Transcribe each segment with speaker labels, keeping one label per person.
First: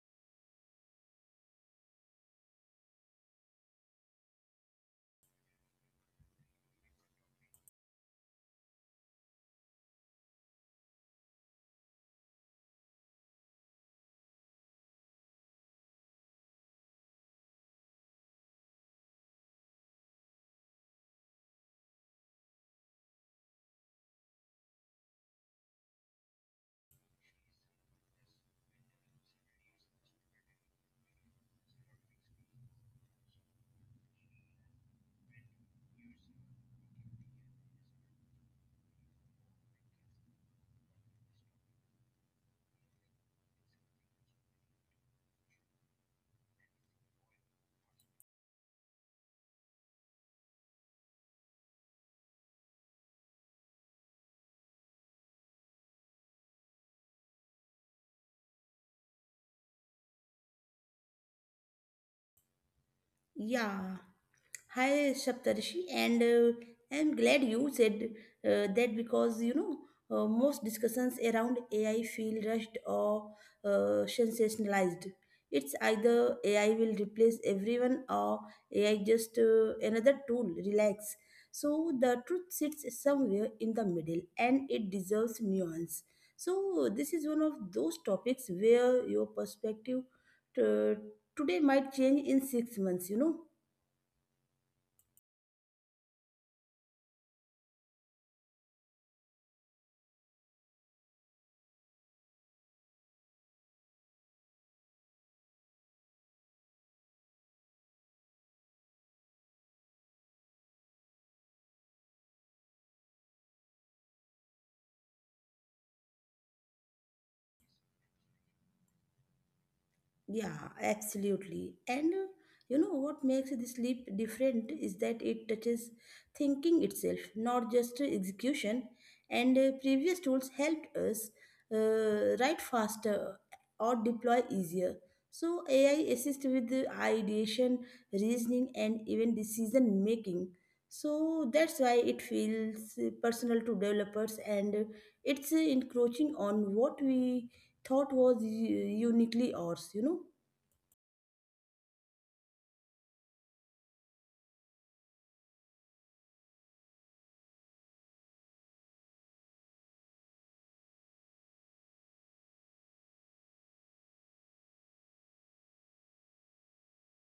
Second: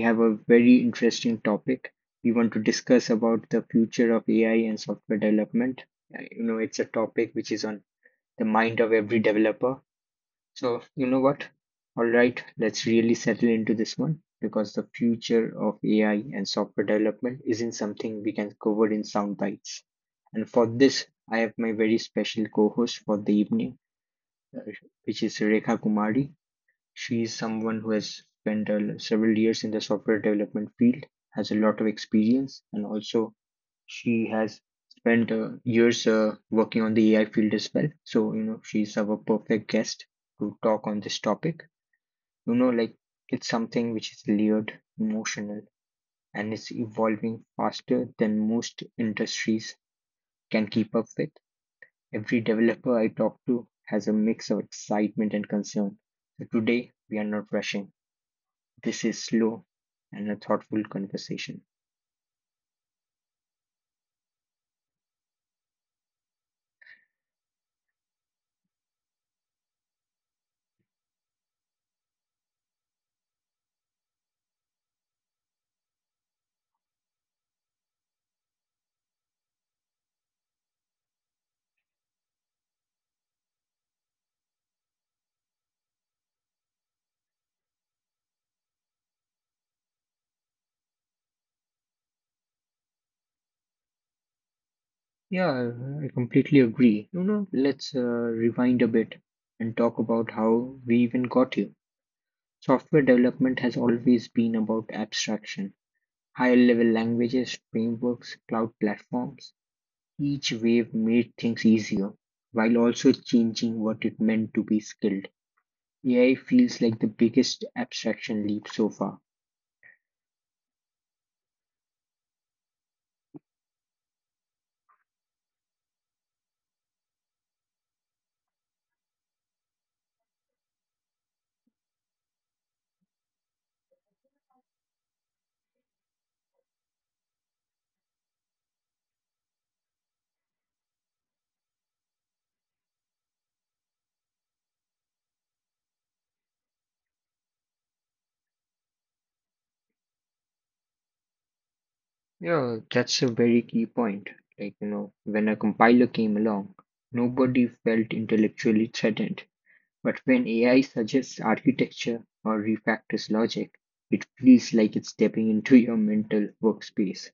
Speaker 1: have a very interesting topic. We want to discuss about the future of AI and software development. You know, it's a topic which is on the mind of every developer. So, you know what? All right, let's really settle into this one because the future of AI and software development isn't something we can cover in sound bites. And for this, I have my very special co-host for the evening, uh, which is Rekha Kumari. She is someone who has spent several years in the software development field, has a lot of experience, and also she has spent years working on the AI field as well. So, you know, she's our perfect guest to talk on this topic. You know, like it's something which is layered, emotional, and it's evolving faster than most industries can keep up with. Every developer I talk to has a mix of excitement and concern. So today we are not rushing. This is slow and a thoughtful conversation.
Speaker 2: Yeah, hi Saptarshi, and I'm glad you said that because you know most discussions around AI feel rushed or sensationalized. It's either AI will replace everyone or AI just another tool. Relax. So the truth sits somewhere in the middle, and it deserves nuance. So this is one of those topics where your perspective uh, today might change in 6 months.
Speaker 1: Yeah, I completely agree. You know, let's rewind a bit and talk about how we even got here. Software development has always been about abstraction, higher level languages, frameworks, cloud platforms. Each wave made things easier while also changing what it meant to be skilled. AI feels like the biggest abstraction leap so far.
Speaker 2: Yeah, absolutely. And You know what makes this leap different is that it touches thinking itself, not just execution. And previous tools helped us write faster or deploy easier. So AI assists with the ideation, reasoning, and even decision making. So that's why it feels personal to developers and it's encroaching on what we thought was uniquely ours.
Speaker 1: Yeah, that's a very key point. Like, you know, when a compiler came along, nobody felt intellectually threatened. But when AI suggests architecture or refactors logic, it feels like it's stepping into your mental workspace.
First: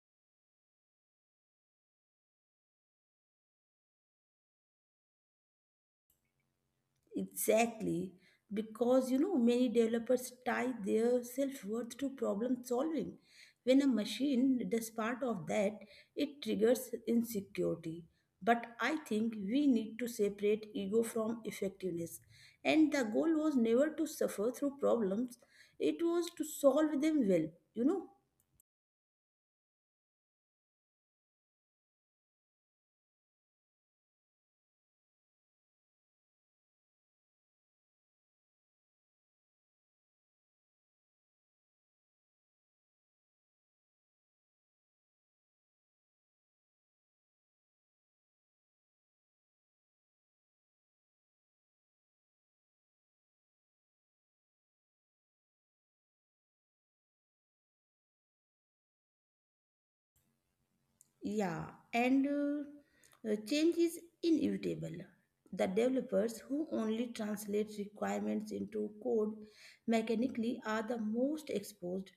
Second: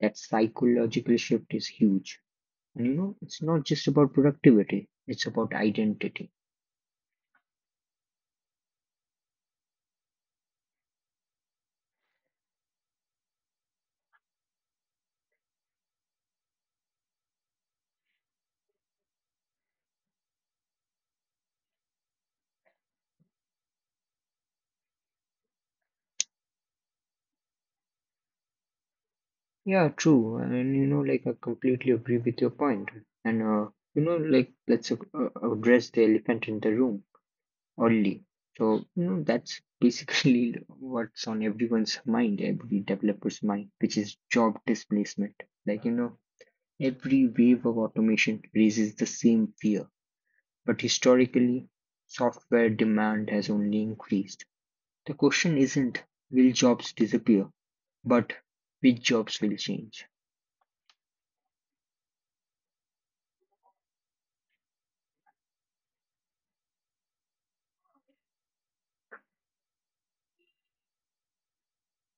Speaker 1: That psychological shift is huge. And you know, it's not just about productivity, it's about identity.
Speaker 2: Exactly, because you know many developers tie their self worth to problem solving. When a machine does part of that, it triggers insecurity. But I think we need to separate ego from effectiveness. And the goal was never to suffer through problems, it was to solve them well, you know.
Speaker 1: Yeah, true. And you know, like I completely agree with your point. And You know, like let's address the elephant in the room only. So you know, that's basically what's on everyone's mind, every developer's mind, which is job displacement. Like you know, every wave of automation raises the same fear. But historically, software demand has only increased. The question isn't will jobs disappear, but which jobs will change.
Speaker 2: Yeah, and change is inevitable. The developers who only translate requirements into code mechanically are the most exposed,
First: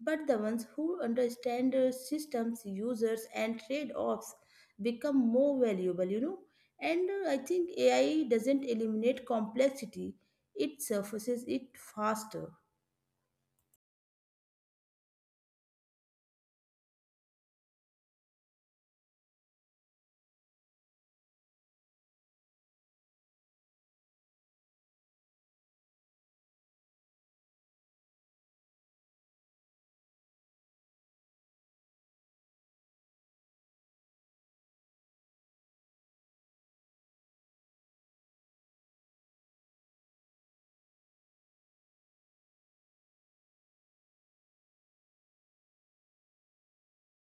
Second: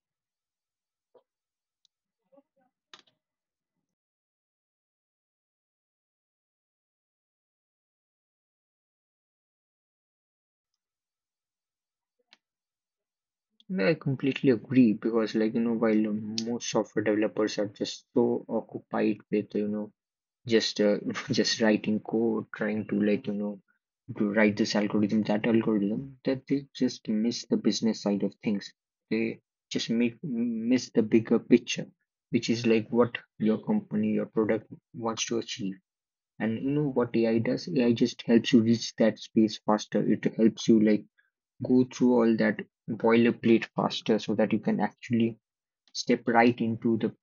Speaker 2: but the ones who understand systems, users, and trade offs become more valuable, you know. And I think AI doesn't eliminate complexity, it surfaces it faster.
Speaker 1: And I completely agree because, like you know, while most software developers are just so occupied with you know just just writing code trying to like you know to write this algorithm that they just miss the business side of things they just miss the bigger picture which is like what your company your product wants to achieve, and you know what AI does? AI just helps you reach that space faster. It helps you like go through all that boilerplate faster so that you can actually step right into the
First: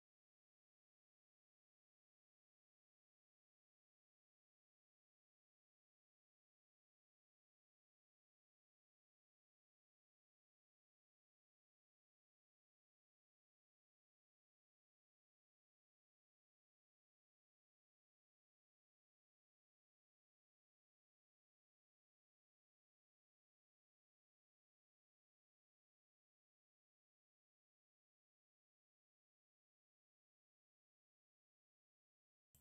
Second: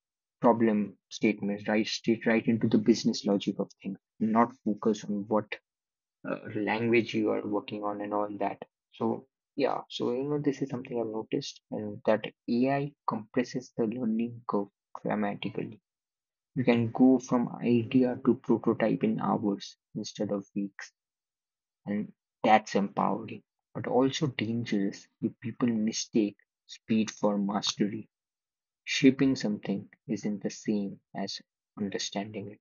Speaker 1: problem statements, right? Straight right into the business logic of things, not focus on what language you are working on and all that. So, yeah, so you know, this is something I've noticed, and that AI compresses the learning curve dramatically. You can go from idea to prototype in hours instead of weeks, and that's empowering, but also dangerous if people mistake speed for mastery. Shaping something isn't the same as understanding it.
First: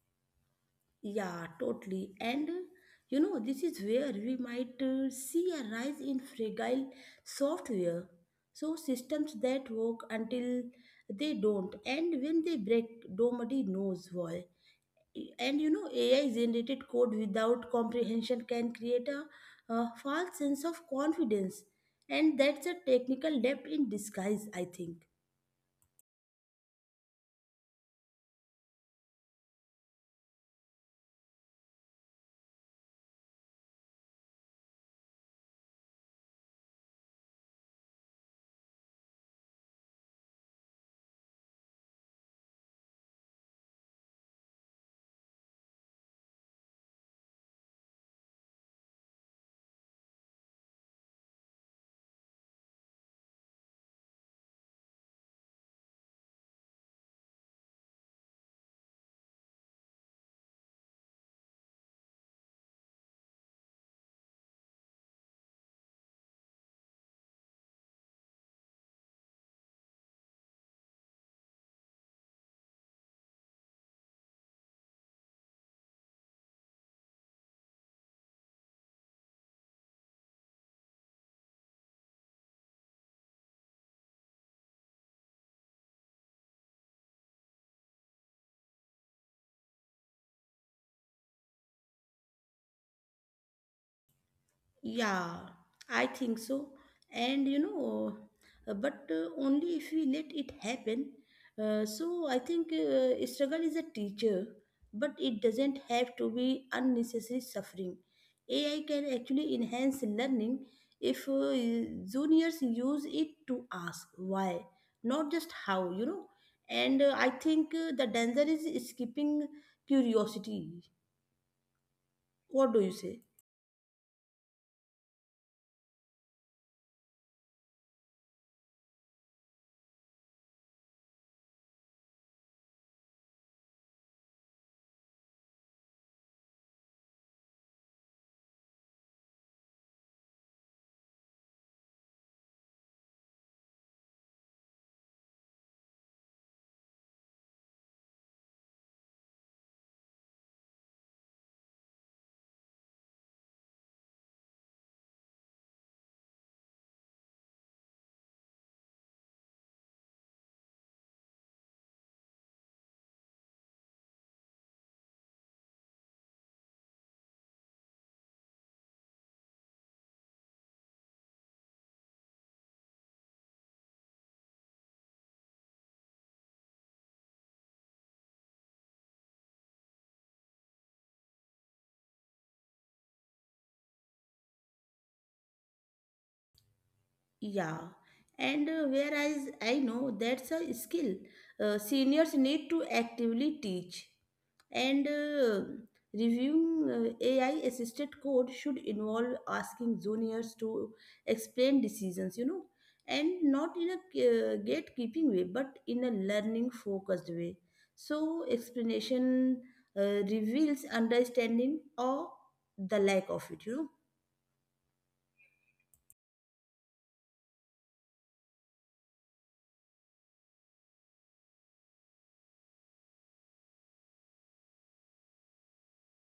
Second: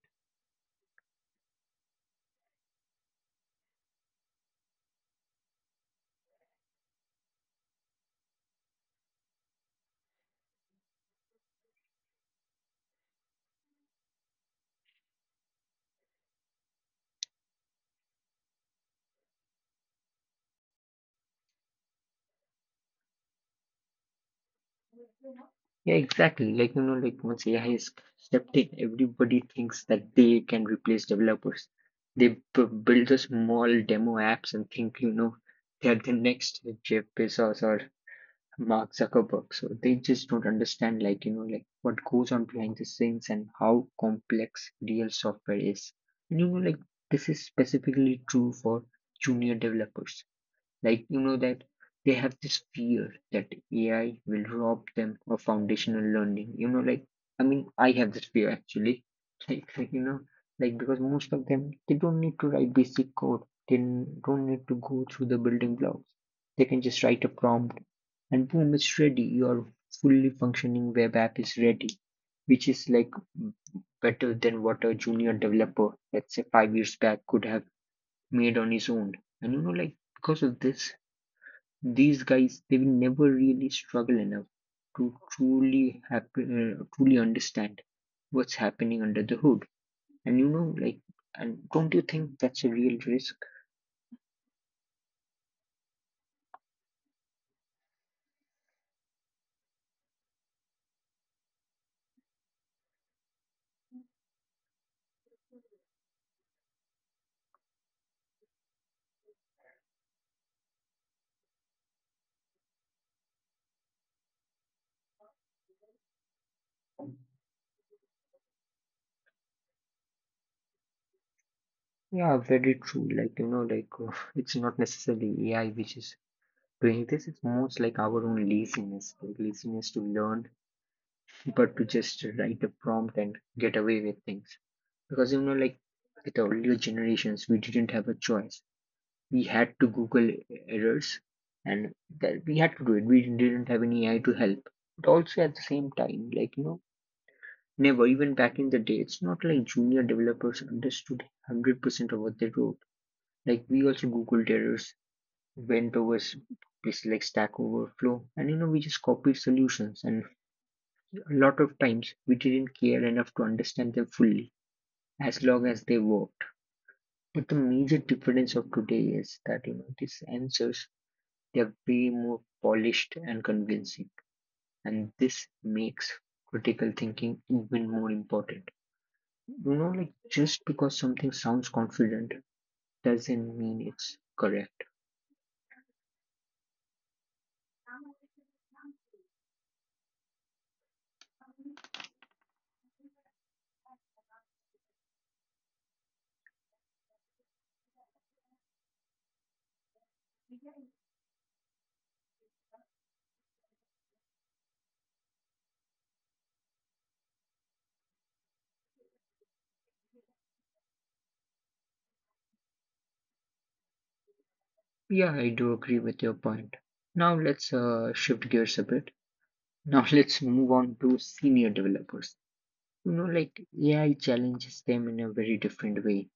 Speaker 2: Yeah, totally. And you know, this is where we might see a rise in fragile software. So, systems that work until they don't, and when they break, nobody knows why. And you know, AI generated code without comprehension can create a false sense of confidence, and that's a technical debt in disguise, I think.
Speaker 1: Yeah, exactly. Like, you know, like once AI is stepped in, everybody thinks that they can replace developers. They build the small demo apps and think, you know, they're the next Jeff Bezos or Mark Zuckerberg. So they just don't understand, like, you know, like what goes on behind the scenes and how complex real software is. And, you know, like this is specifically true for junior developers. Like, you know, that they have this fear that AI will rob them of foundational learning. You know, like, I mean, I have this fear actually. Like, you know, like because most of them, they don't need to write basic code, they don't need to go through the building blocks. They can just write a prompt and boom, it's ready. Your fully functioning web app is ready, which is like better than what a junior developer, let's say five years back, could have made on his own. And you know, like because of this, these guys they will never really struggle enough to truly understand what's happening under the hood, and you know like, and don't you think that's a real risk?
Speaker 2: Yeah, I think so. And but only if we let it happen. So I think struggle is a teacher, but it doesn't have to be unnecessary suffering. AI can actually enhance learning if juniors use it to ask why, not just how, you know. And I think the danger is skipping curiosity.
Speaker 1: Yeah,
Speaker 2: What
Speaker 1: very
Speaker 2: do you
Speaker 1: true.
Speaker 2: say?
Speaker 1: Like you know, like it's not necessarily AI which is doing this, it's most like our own laziness, like laziness to learn but to just write a prompt and get away with things. Because you know, like with the earlier generations we didn't have a choice, we had to google errors, and that we had to do it, we didn't have any AI to help. But also at the same time, like you know, never even back in the day, it's not like junior developers understood 100% of what they wrote. Like we also googled errors, went over places like Stack Overflow, and you know we just copied solutions, and a lot of times we didn't care enough to understand them fully, as long as they worked. But the major difference of today is that you know these answers, they're way more polished and convincing, and this makes critical thinking even more important. You know, like just because something sounds confident doesn't mean it's correct.
Speaker 2: Yeah, and whereas I know that's a skill seniors need to actively teach, and reviewing AI assisted code should involve asking juniors to explain decisions, you know, and not in a gatekeeping way, but in a learning focused way. So, explanation reveals understanding or the lack of it, you know.
Speaker 1: Yeah, I do agree with your point. Now let's shift gears a bit. Now let's move on to senior developers. You know, like AI challenges them in a very different way.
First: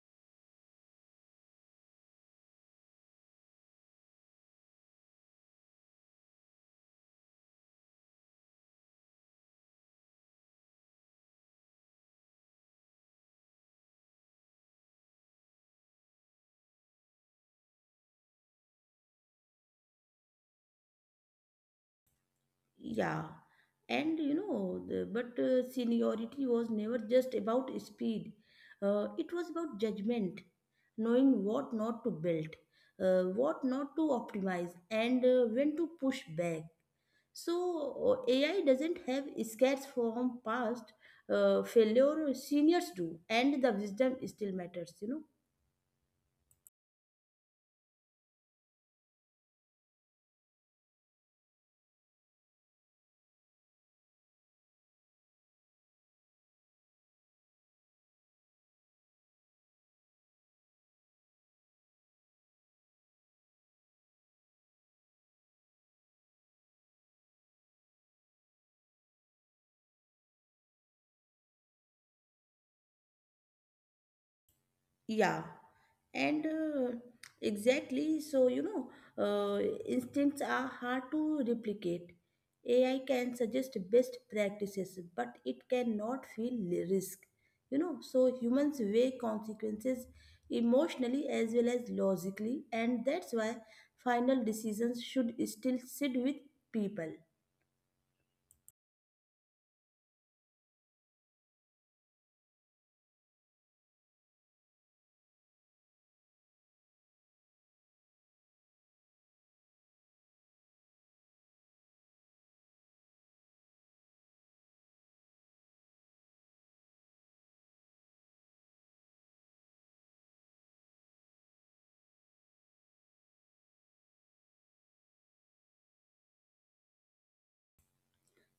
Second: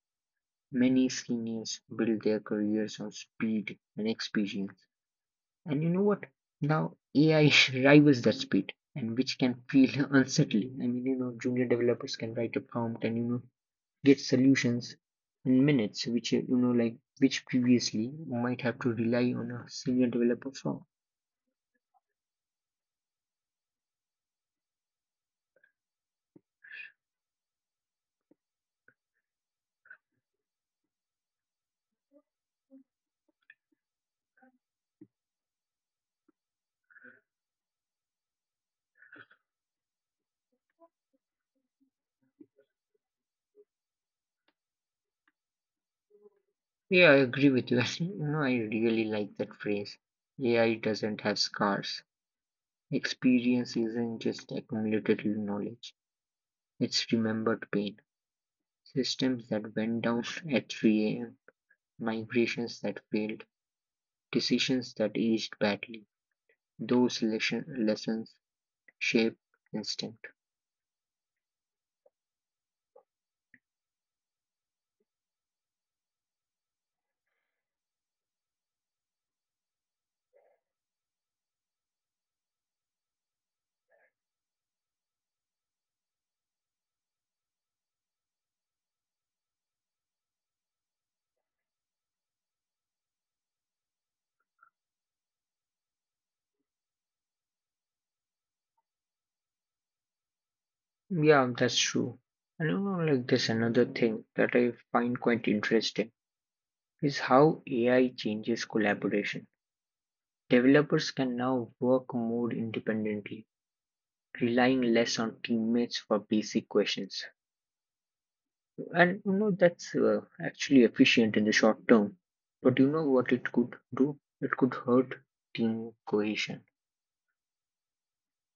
Speaker 1: Many seniors build their careers on speed and experience. And you know what? Now AI rivals that speed, and which can feel unsettling. I mean, you know, junior developers can write a prompt and you know get solutions in minutes, which you know, like which previously might have to rely on a senior developer for.
Speaker 2: Yeah, and you know, but seniority was never just about speed. It was about judgment, knowing what not to build, what not to optimize, and when to push back. So AI doesn't have scars from past failure. Seniors do, and the wisdom still matters. You know.
Speaker 1: Yeah, I agree with you. Actually, you know, I really like that phrase. AI doesn't have scars. Experience isn't just accumulated knowledge; it's remembered pain. Systems that went down at 3 a.m. Migrations that failed, decisions that aged badly. Those lessons shape instinct.
Speaker 2: Yeah, and exactly. So, you know, uh, instincts are hard to replicate. AI can suggest best practices, but it cannot feel risk. You know, so humans weigh consequences emotionally as well as logically, and that's why final decisions should still sit with people.
Speaker 1: Yeah, that's true. And you know, like there's another thing that I find quite interesting is how AI changes collaboration. Developers can now work more independently, relying less on teammates for basic questions. And you know, that's actually efficient in the short term. But you know what it could do? It could hurt team cohesion.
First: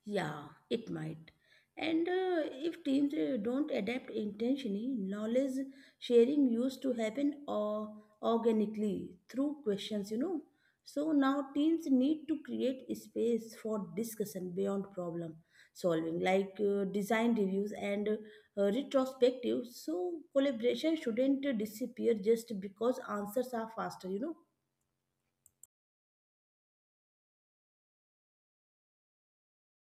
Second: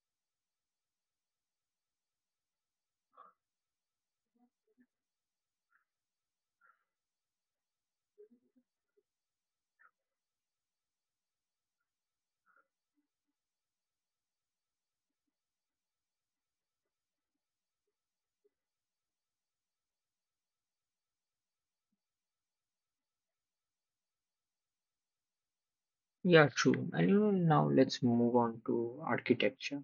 Speaker 2: Yeah, it might. And if teams don't adapt intentionally, knowledge sharing used to happen or organically through questions, you know. So now teams need to create space for discussion beyond problem solving, like design reviews and retrospectives. So collaboration shouldn't disappear just because answers are faster, you know.
Speaker 1: Yeah, true. And you know, now let's move on to architecture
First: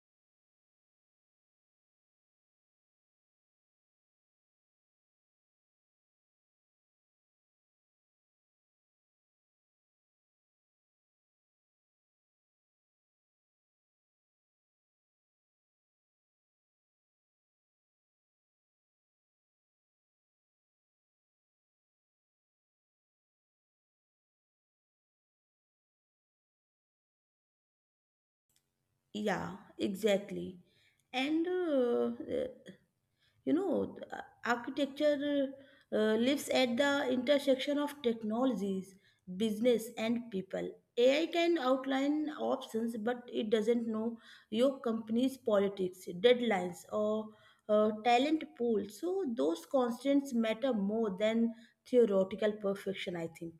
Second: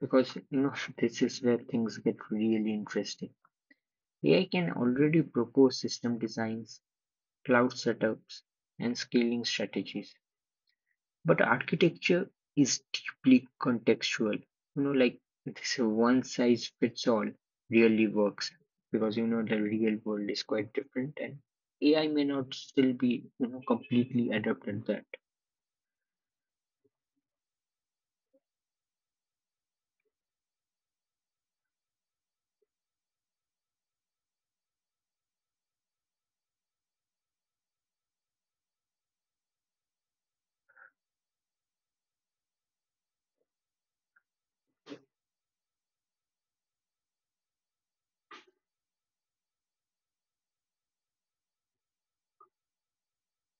Speaker 1: because you know this is where things get really interesting. AI can already propose system designs, cloud setups, and scaling strategies. But architecture is deeply contextual. You know, like this one size fits all really works, because you know the real world is quite different and AI may not still be you know completely adapted.
Speaker 2: Yeah, exactly. And You know, architecture lives at the intersection of technologies, business, and people. AI can outline options, but it doesn't know your company's politics, deadlines, or talent pool. So, those constants matter more than theoretical perfection, I think.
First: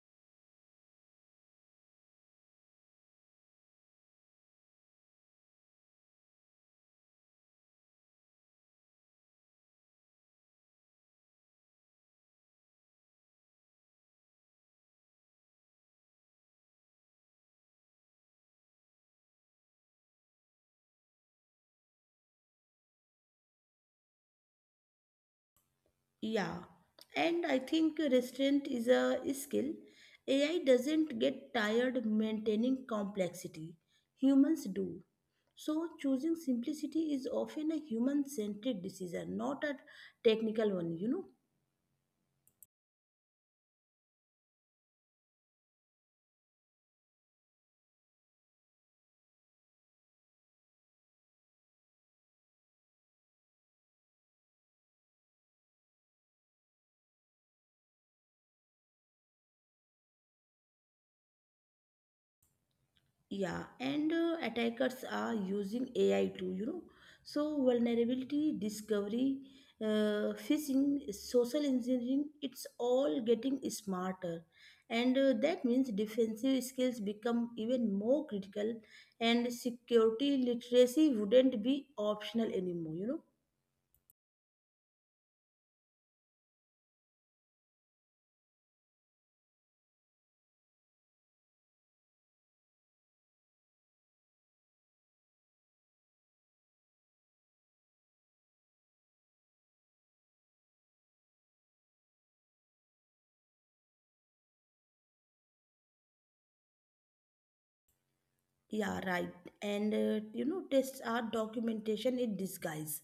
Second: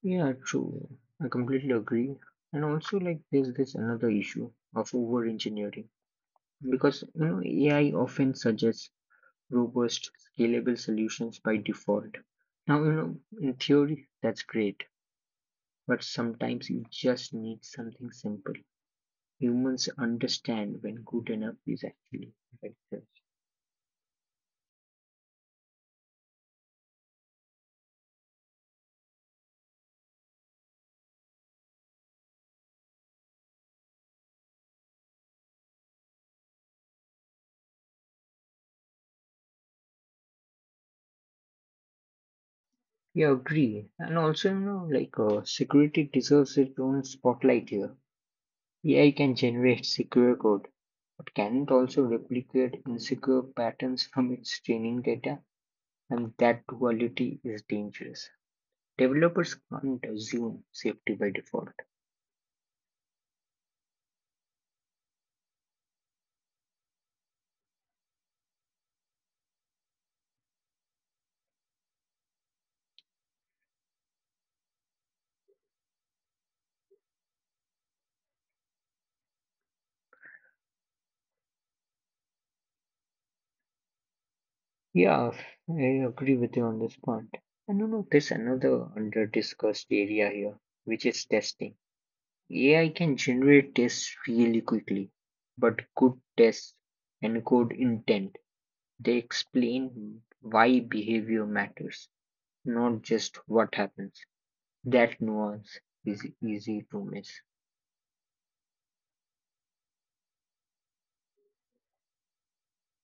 Speaker 1: Yeah, true. I completely agree. And also, like, there's this another issue of over engineering, because you know, AI often suggests robust, scalable solutions by default. Now, you know, in theory, that's great, but sometimes you just need something simple. Humans understand when good enough is actually effective.
Speaker 2: Yeah, and I think restraint is a skill. AI doesn't get tired maintaining complexity. Humans do. So, choosing simplicity is often a human centric decision, not a technical one, you know.
Speaker 1: Yeah, agree. And also, you know, like, security deserves its own spotlight here. AI can generate secure code, but can it also replicate insecure patterns from its training data? And that duality is dangerous. Developers can't assume safety by default.
Speaker 2: Yeah, and attackers are using AI too, you know. So, vulnerability discovery, phishing, social engineering, it's all getting smarter. And that means defensive skills become even more critical, and security literacy wouldn't be optional anymore, you know.
Speaker 1: Yeah, I agree with you on this point. And you know, there's another under discussed area here, which is testing. AI can generate tests really quickly, but good tests encode intent. They explain why behavior matters, not just what happens. That nuance is easy to miss.
Speaker 2: Yeah, right. And you know, tests are documentation in disguise.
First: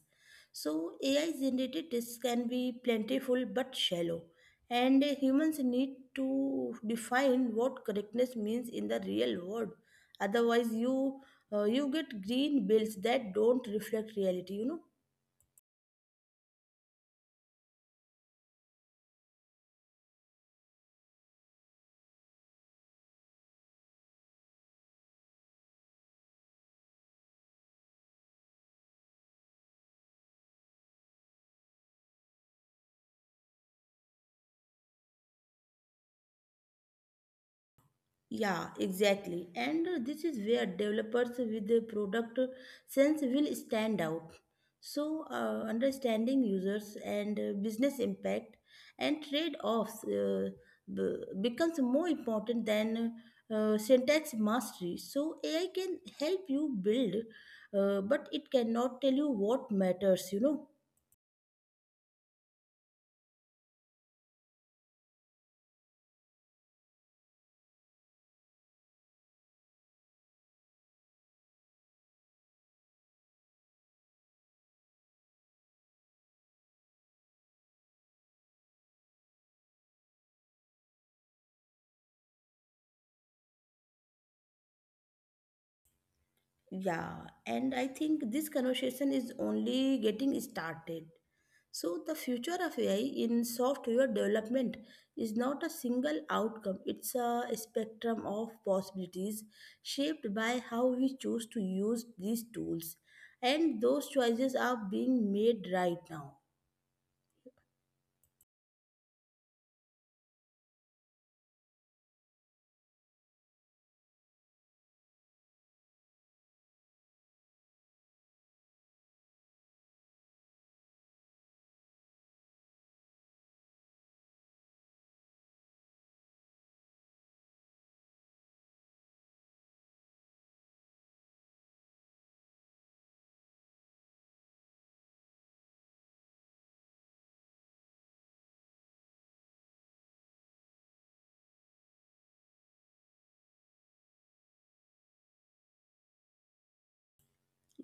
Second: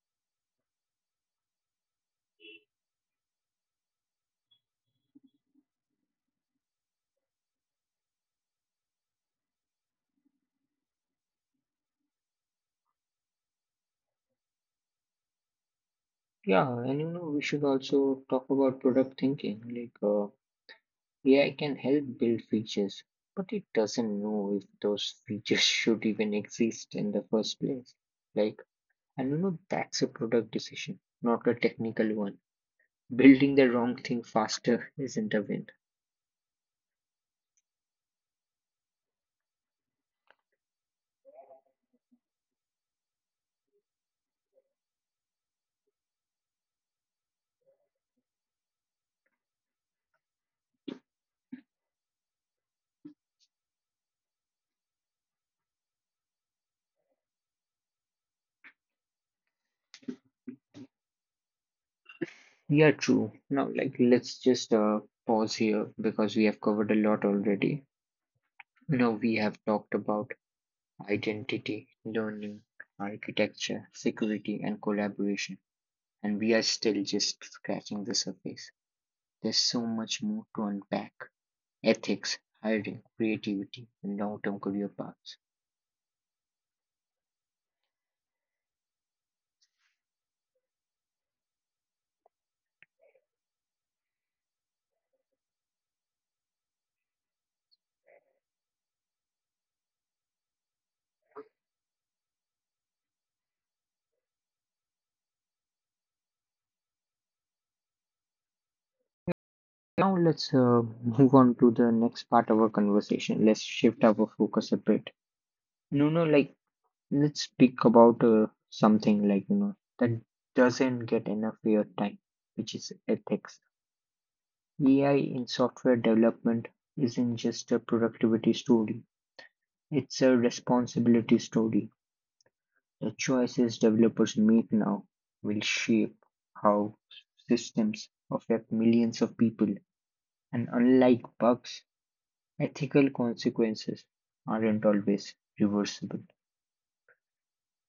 Speaker 2: So AI generated tests can be plentiful but shallow. And humans need to define what correctness means in the real world. Otherwise, you get green bills that don't reflect reality, you know.
Speaker 1: Yeah, and you know, we should also talk about product thinking. Like, AI can help build features, but it doesn't know if those features should even exist in the first place. Like, and you know, that's a product decision, not a technical one. Building the wrong thing faster isn't a win.
Speaker 2: Yeah, exactly. And this is where developers with a product sense will stand out. So, understanding users and business impact and trade offs becomes more important than syntax mastery. So, AI can help you build, but it cannot tell you what matters, you know.
Speaker 1: Yeah, true. Now, like, let's just pause here because we have covered a lot already. Now, we have talked about identity, learning, architecture, security, and collaboration. And we are still just scratching the surface. There's so much more to unpack: ethics, hiring, creativity, and long term career paths.
Speaker 2: Yeah, and I think this conversation is only getting started. So, the future of AI in software development is not a single outcome, it's a spectrum of possibilities shaped by how we choose to use these tools. And those choices are being made right now.
Speaker 1: Now, let's move on to the next part of our conversation. Let's shift our focus a bit. No, no, like, let's speak about something like, you know, that doesn't get enough airtime, which is ethics. AI in software development isn't just a productivity story, it's a responsibility story. The choices developers make now will shape how systems affect millions of people, and unlike bugs, ethical consequences aren't always reversible.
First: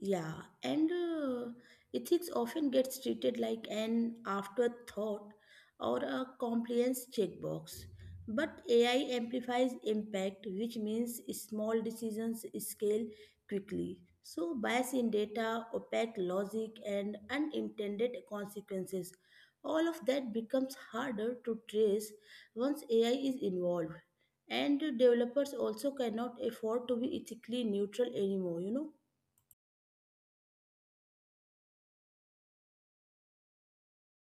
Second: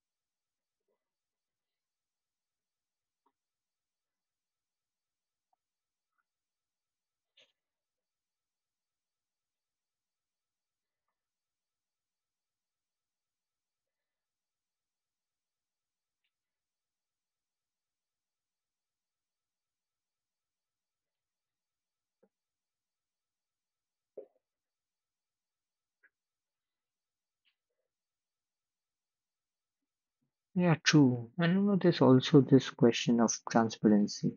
Speaker 2: Yeah, and ethics often gets treated like an afterthought or a compliance checkbox. But AI amplifies impact, which means small decisions scale quickly. So, bias in data, opaque logic, and unintended consequences. All of that becomes harder to trace once AI is involved. And developers also cannot afford to be ethically neutral anymore, you know.
Speaker 1: Yeah, true. And you know, there's also this question of transparency.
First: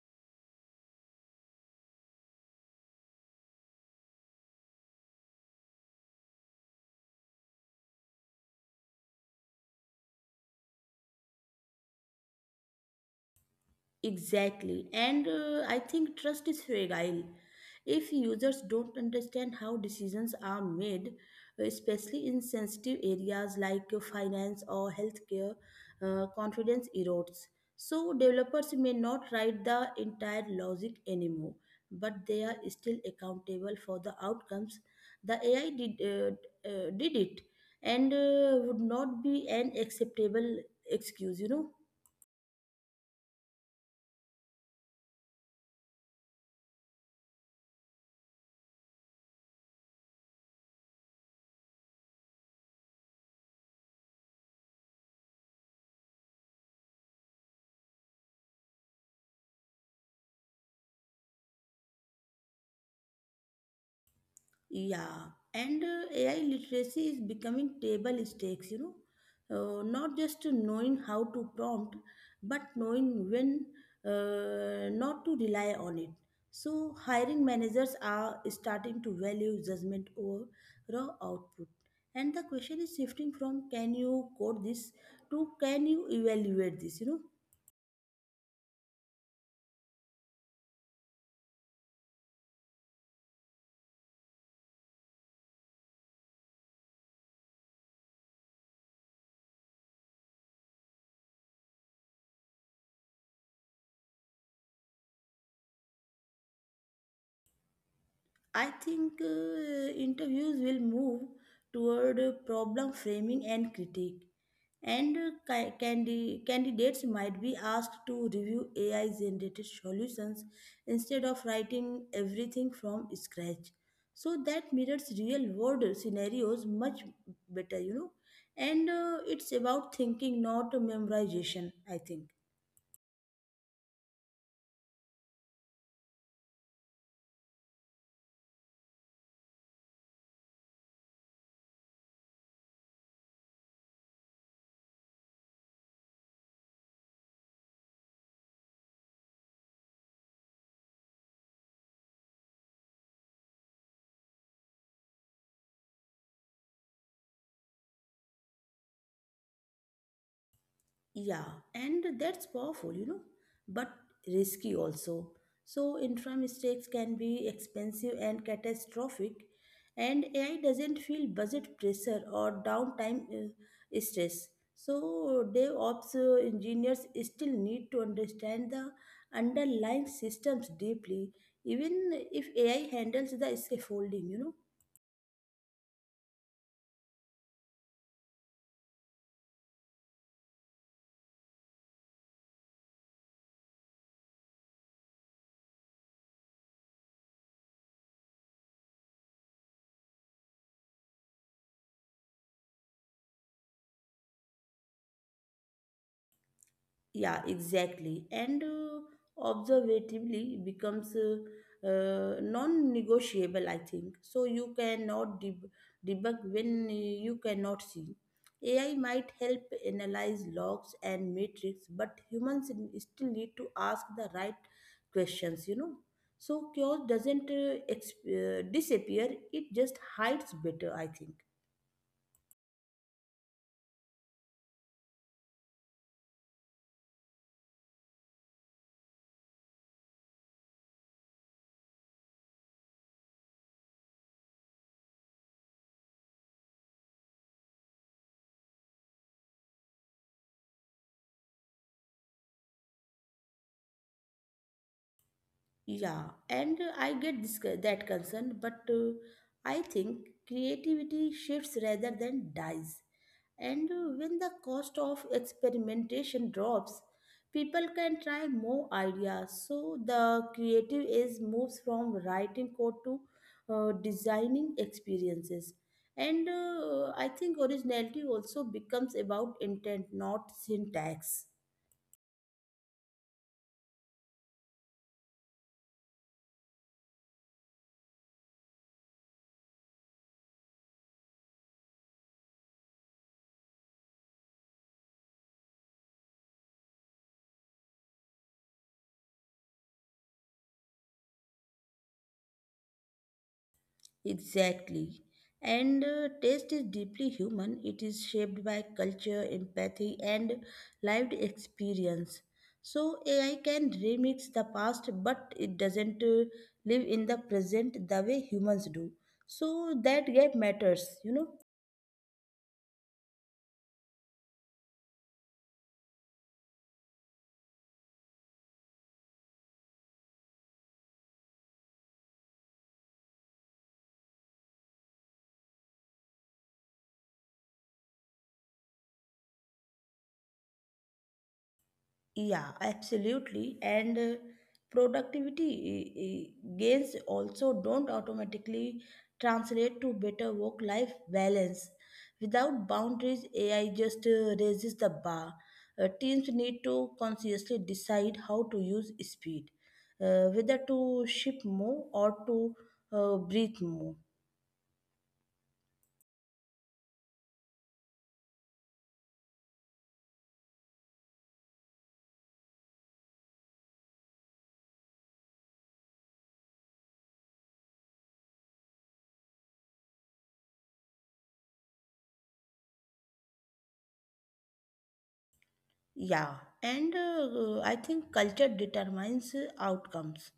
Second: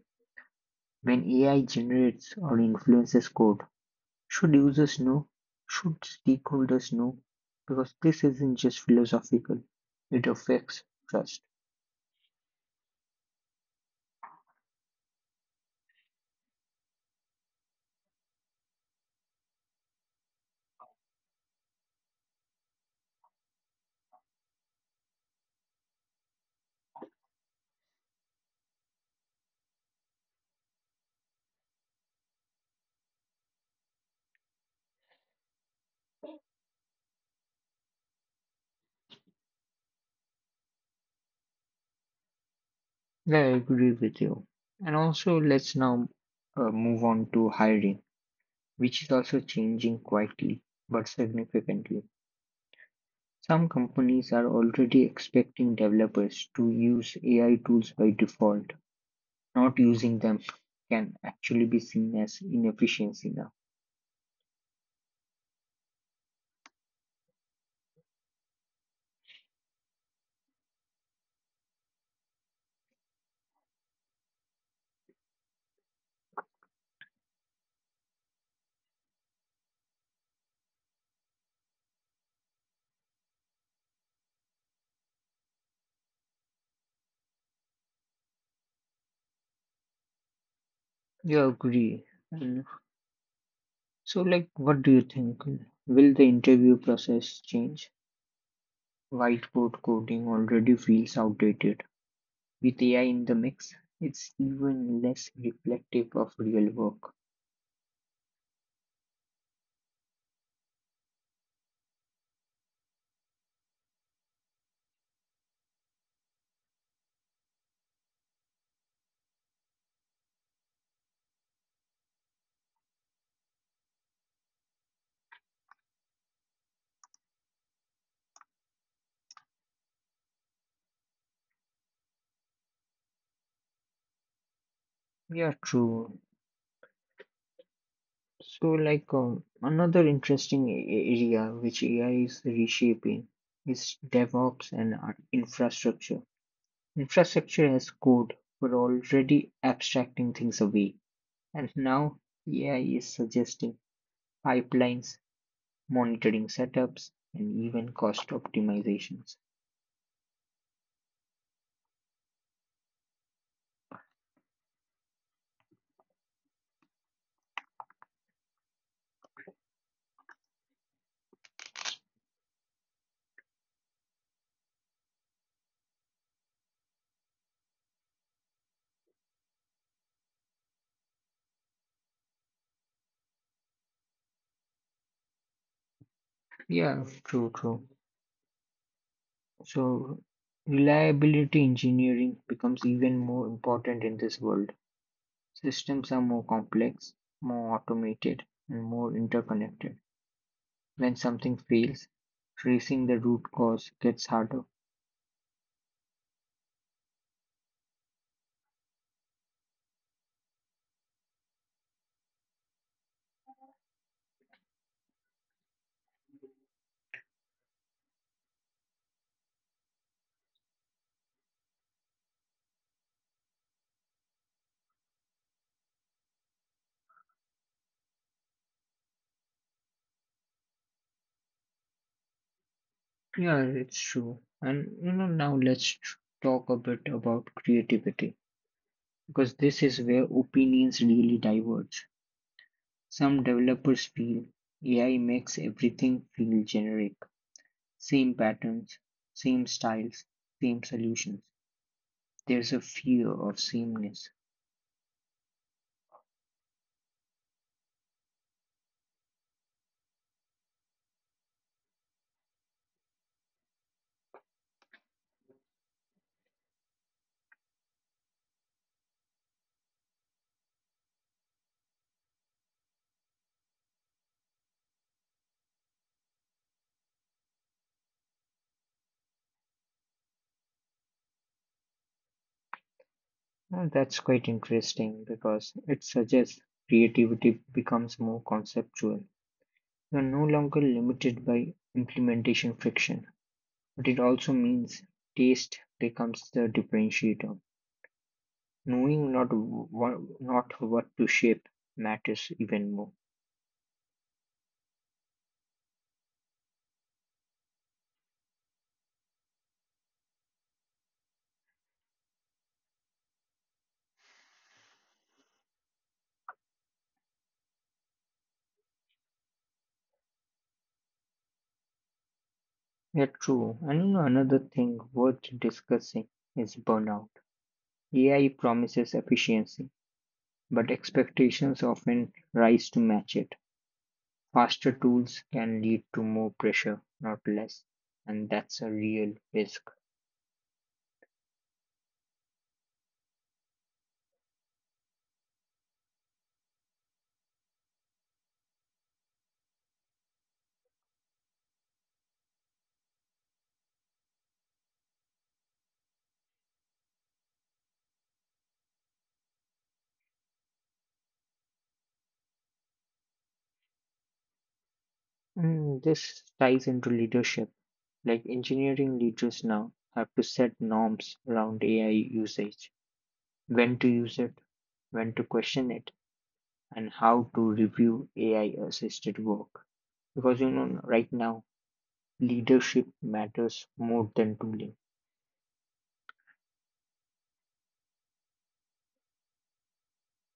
Speaker 1: When AI generates or influences code, should users know? Should stakeholders know? Because this isn't just philosophical, it affects trust.
Speaker 2: Exactly. And I think trust is fragile. If users don't understand how decisions are made, especially in sensitive areas like finance or healthcare, confidence erodes. So, developers may not write the entire logic anymore, but they are still accountable for the outcomes. The AI did it and would not be an acceptable excuse, you know.
Speaker 1: I agree with you. And also, let's now move on to hiring, which is also changing quietly but significantly. Some companies are already expecting developers to use AI tools by default. Not using them can actually be seen as inefficiency now.
Speaker 2: Yeah, and AI literacy is becoming table stakes, you know. Not just to knowing how to prompt, but knowing when not to rely on it. So, hiring managers are starting to value judgment over raw output. And the question is shifting from can you code this to can you evaluate this, you know.
Speaker 1: You agree. And So, like, what do you think? Will the interview process change? Whiteboard coding already feels outdated. With AI in the mix, it's even less reflective of real work.
Speaker 2: I think interviews will move toward problem framing and critique and candidates might be asked to review AI generated solutions instead of writing everything from scratch. So that mirrors real world scenarios much better, you know. And it's about thinking, not memorization, I think.
Speaker 1: Yeah, true. So, like, another interesting area which AI is reshaping is DevOps and infrastructure. Infrastructure as code were already abstracting things away, and now AI is suggesting pipelines monitoring setups, and even cost optimizations.
Speaker 2: Yeah, and that's powerful, you know, but risky also. So, intra mistakes can be expensive and catastrophic, and AI doesn't feel budget pressure or downtime stress. So, DevOps engineers still need to understand the underlying systems deeply, even if AI handles the scaffolding, you know.
Speaker 1: Yeah, true, true. So, reliability engineering becomes even more important in this world. Systems are more complex, more automated, and more interconnected. When something fails, tracing the root cause gets harder.
Speaker 2: Yeah, exactly. And observatively becomes non-negotiable, I think. So you cannot debug when you cannot see. AI might help analyze logs and metrics, but humans still need to ask the right questions, you know. So chaos doesn't disappear, it just hides better, I think.
Speaker 1: Yeah, it's true. And you know, now talk a bit about creativity because this is where opinions really diverge. Some developers feel AI makes everything feel generic, same patterns, same styles, same solutions. There's a fear of sameness.
Speaker 2: Yeah, and I get that concern, but I think creativity shifts rather than dies. And when the cost of experimentation drops, people can try more ideas. So the creative is moves from writing code to designing experiences. And I think originality also becomes about intent, not syntax.
Speaker 1: And that's quite interesting because it suggests creativity becomes more conceptual. You're no longer limited by implementation friction, but it also means taste becomes the differentiator. Knowing not what to shape matters even more.
Speaker 2: Exactly. And taste is deeply human. It is shaped by culture, empathy, and lived experience. So AI can remix the past, but it doesn't live in the present the way humans do. So that gap matters, you know.
Speaker 1: Yeah, true. And you know, another thing worth discussing is burnout. AI promises efficiency, but expectations often rise to match it. Faster tools can lead to more pressure, not less, and that's a real risk.
Speaker 2: Yeah, absolutely. And productivity gains also don't automatically translate to better work-life balance. Without boundaries, AI just raises the bar. Teams need to consciously decide how to use speed, whether to ship more or to breathe more.
Speaker 1: And this ties into leadership. Like engineering leaders now have to set norms around AI usage, when to use it, when to question it, and how to review AI assisted work because you know right now leadership matters more than tooling.
Speaker 2: Yeah, and I think culture determines outcomes.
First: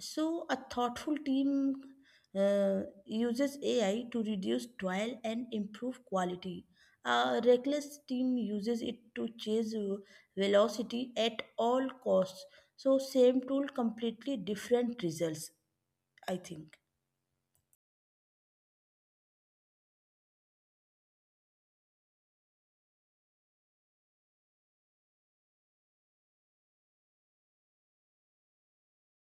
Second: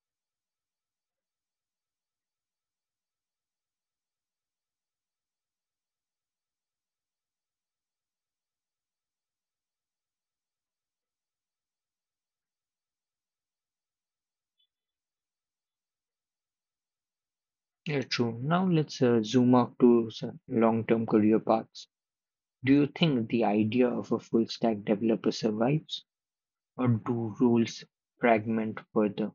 Speaker 2: So, a thoughtful team uses AI to reduce toil and improve quality. A reckless team uses it to chase velocity at all costs. So, same tool, completely different results, I think.
Speaker 1: Yeah, true. Now let's zoom out to some long-term career paths. Do you think the idea of a full-stack developer survives, or do roles fragment further?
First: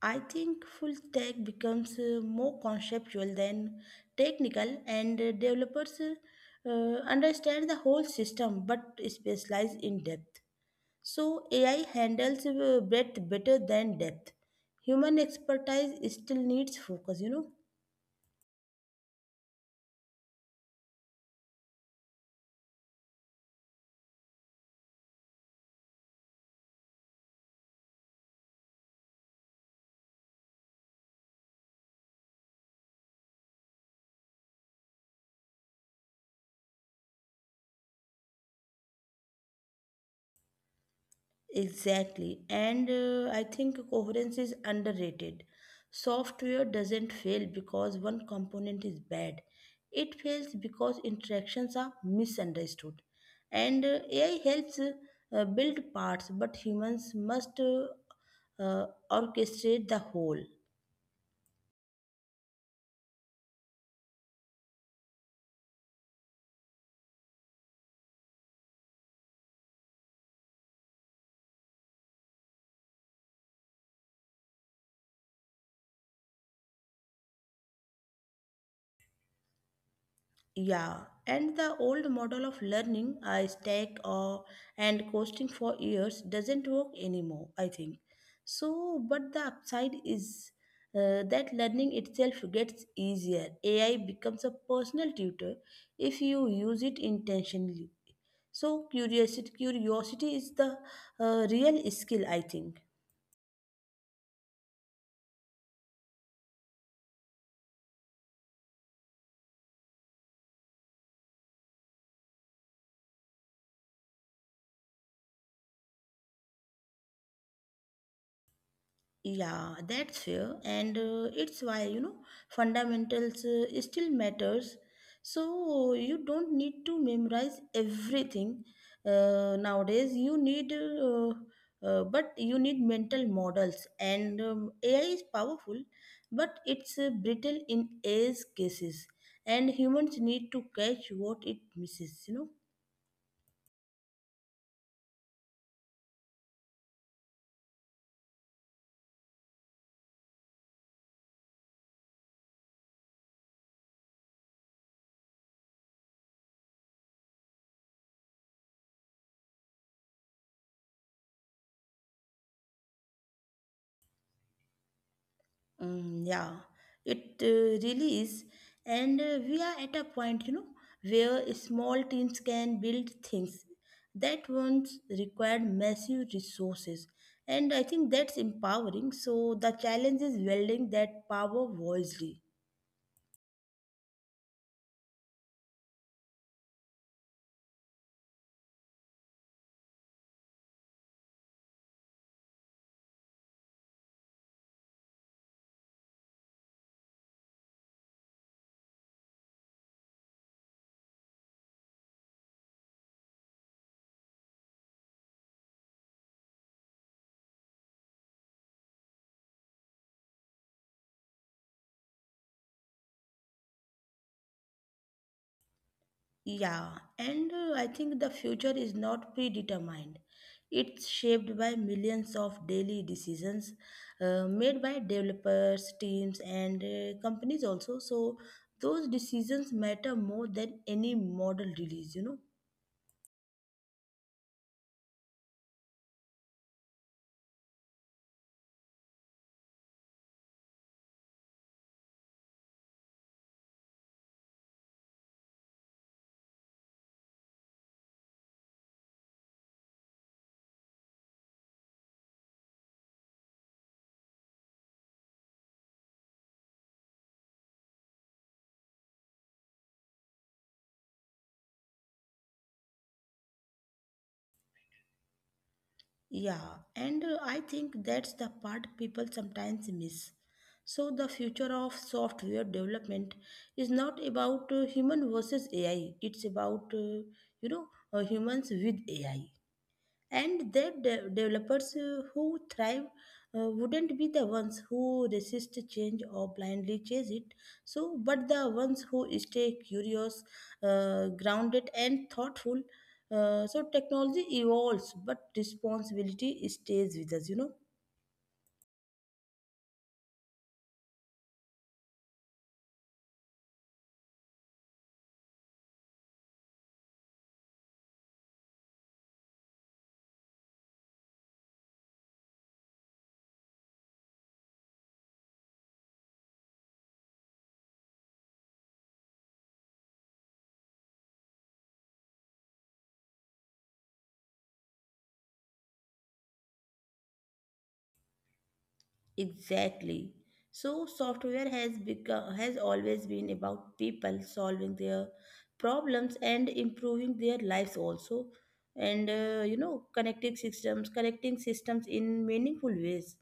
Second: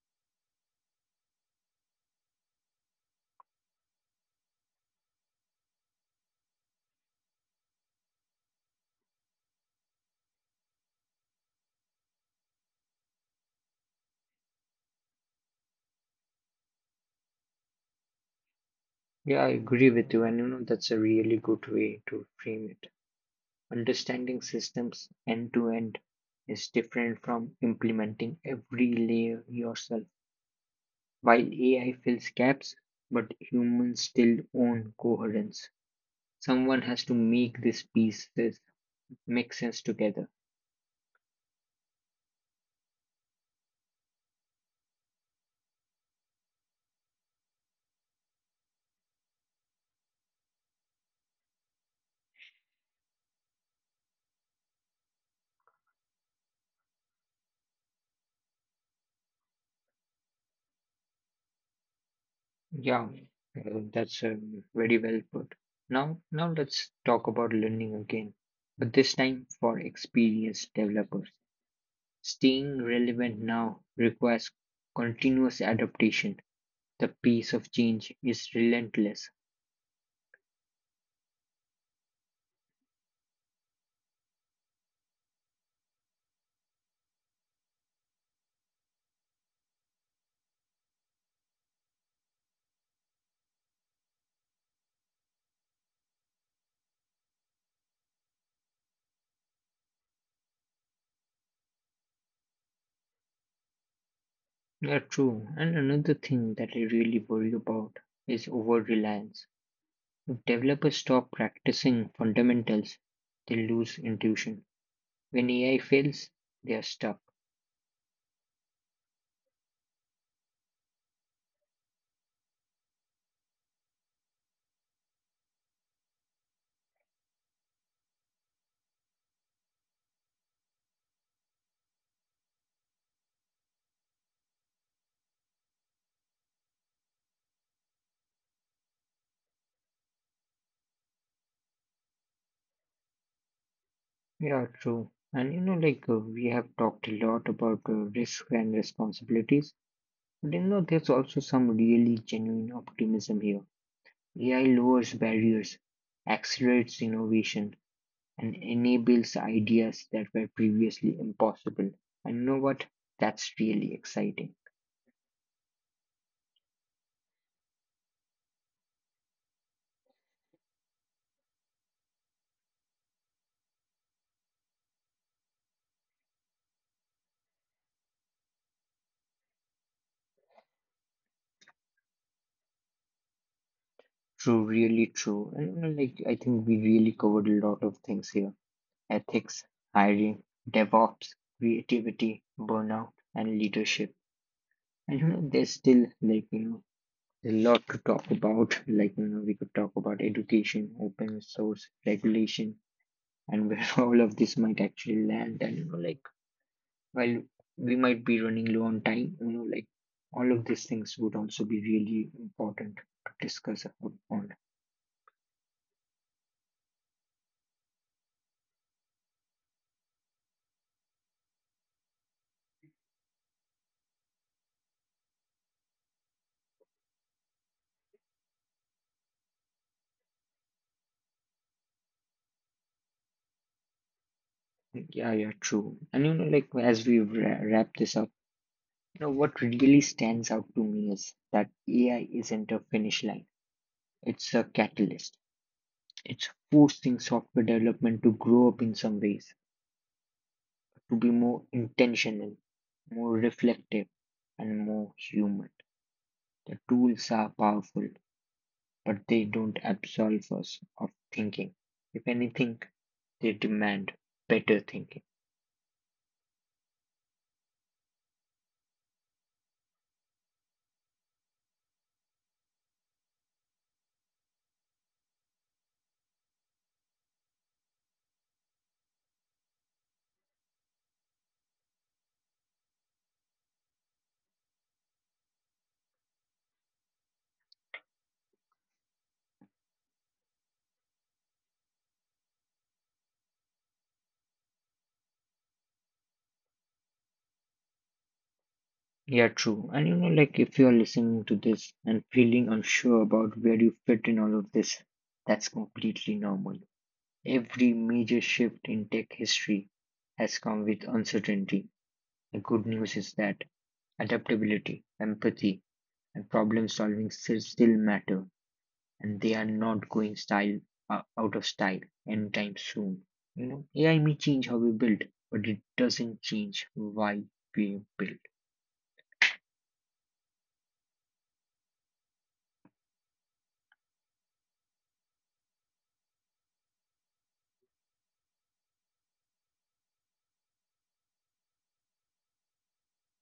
Speaker 2: I think full stack becomes more conceptual than technical, and developers understand the whole system but specialize in depth. So AI handles breadth better than depth. Human expertise still needs focus, you know.
Speaker 1: Yeah, I agree with you, and you know that's a really good way to frame it. Understanding systems end to end is different from implementing every layer yourself. While AI fills gaps, but humans still own coherence. Someone has to make these pieces make sense together.
Speaker 2: Exactly. And I think coherence is underrated. Software doesn't fail because one component is bad. It fails because interactions are misunderstood. And AI helps build parts, but humans must orchestrate the whole.
Speaker 1: Yeah, that's very well put. Now let's talk about learning again, but this time for experienced developers. Staying relevant now requires continuous adaptation. The pace of change is relentless.
Speaker 2: Yeah, and the old model of learning, I stack or and coasting for years doesn't work anymore, I think. So, but the upside is that learning itself gets easier. AI becomes a personal tutor if you use it intentionally. So, curiosity is the real skill, I think.
Speaker 1: Yeah, true. And another thing that I really worry about is over reliance. If developers stop practicing fundamentals, they lose intuition. When AI fails, they are stuck.
Speaker 2: Yeah, that's fair, and it's why you know fundamentals still matters. So you don't need to memorize everything nowadays. But you need mental models, and AI is powerful, but it's brittle in edge cases, and humans need to catch what it misses. You know.
Speaker 1: Yeah, true. And you know, like we have talked a lot about risk and responsibilities, but you know, there's also some really genuine optimism here. AI lowers barriers, accelerates innovation, and enables ideas that were previously impossible. And you know what? That's really exciting.
Speaker 2: Yeah, it really is. And we are at a point, you know, where small teams can build things that once required massive resources. And I think that's empowering. So the challenge is welding that power wisely.
Speaker 1: True, really true. And you know, like I think we really covered a lot of things here: ethics, hiring, DevOps, creativity, burnout, and leadership. And you know, there's still like you know a lot to talk about. Like you know, we could talk about education, open source, regulation, and where all of this might actually land. And you know, like while we might be running low on time, you know, like all of these things would also be really important to discuss upon.
Speaker 2: Yeah, and I think the future is not predetermined. It's shaped by millions of daily decisions made by developers, teams, and companies also. So those decisions matter more than any model release, you know.
Speaker 1: Yeah, yeah, true. And you know, like as we wrap this up, you know, what really stands out to me is that AI isn't a finish line, it's a catalyst. It's forcing software development to grow up in some ways, to be more intentional, more reflective, and more human. The tools are powerful, but they don't absolve us of thinking. If anything, they demand better thinking.
Speaker 2: Yeah, and I think that's the part people sometimes miss. So the future of software development is not about human versus AI. It's about you know humans with AI, and the developers who thrive wouldn't be the ones who resist change or blindly chase it, so but the ones who stay curious, grounded and thoughtful. So technology evolves but responsibility stays with us, you know.
Speaker 1: Yeah, true. And you know, like if you're listening to this and feeling unsure about where you fit in all of this, that's completely normal. Every major shift in tech history has come with uncertainty. The good news is that adaptability, empathy, and problem solving still matter, and they are not going style out of style anytime soon. You know, AI may change how we build, but it doesn't change why we build.
Speaker 2: Exactly. So software has always been about people solving their problems and improving their lives also, and you know connecting systems in meaningful ways.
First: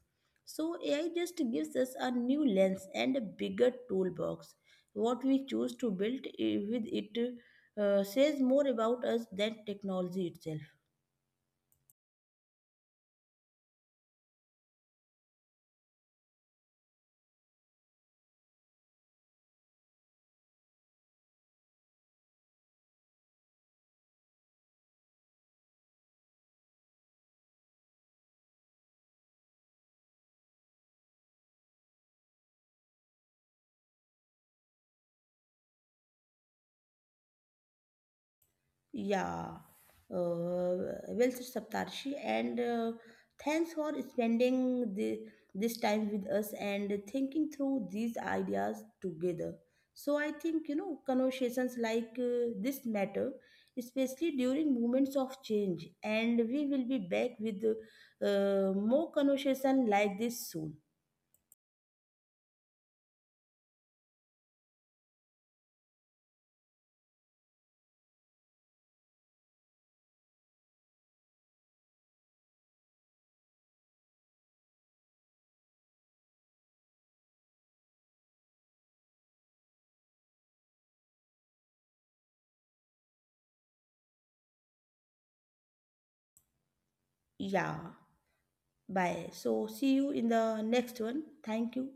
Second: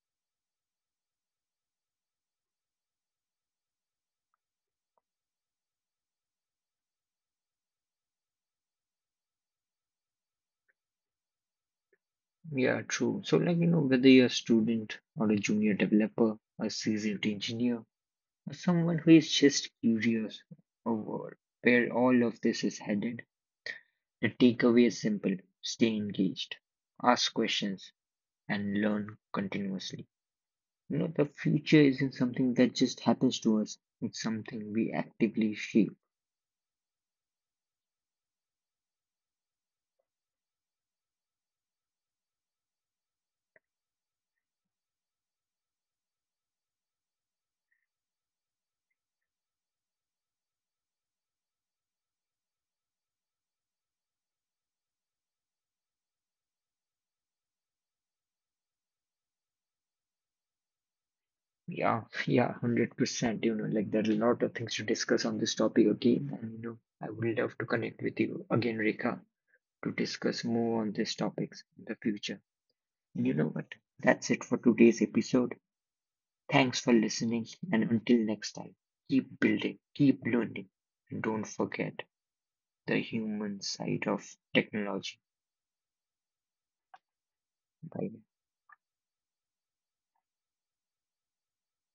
Speaker 2: So AI just gives us a new lens and a bigger toolbox. What we choose to build with it says more about us than technology itself.
Speaker 1: Yeah, true. So, like, you know, whether you're a student or a junior developer, a seasoned engineer, or someone who is just curious over where all of this is headed, the takeaway is simple: stay engaged, ask questions, and learn continuously. You know, the future isn't something that just happens to us, it's something we actively shape.
Speaker 2: Yeah, uh, well said, Saptarshi, and thanks for spending this time with us and thinking through these ideas together. So I think you know conversations like this matter, especially during moments of change, and we will be back with more conversation like this soon.
Speaker 1: Yeah, yeah, 100%. You know, like, there are a lot of things to discuss on this topic again, and, you know, I would love to connect with you again, Rekha, to discuss more on these topics in the future. And you know what? That's it for today's episode. Thanks for listening, and until next time, keep building, keep learning, and don't forget the human side of technology.
Speaker 2: Yeah.
Speaker 1: Bye.
Speaker 2: Bye. So, see you in the next one. Thank you,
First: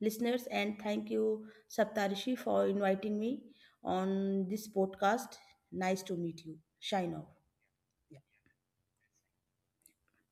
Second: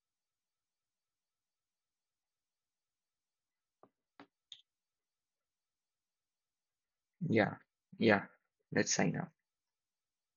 Speaker 2: listeners, and thank you, Saptarishi, for inviting me on this podcast. Nice to meet you. Shine on.
Speaker 1: Yeah, yeah, let's sign off.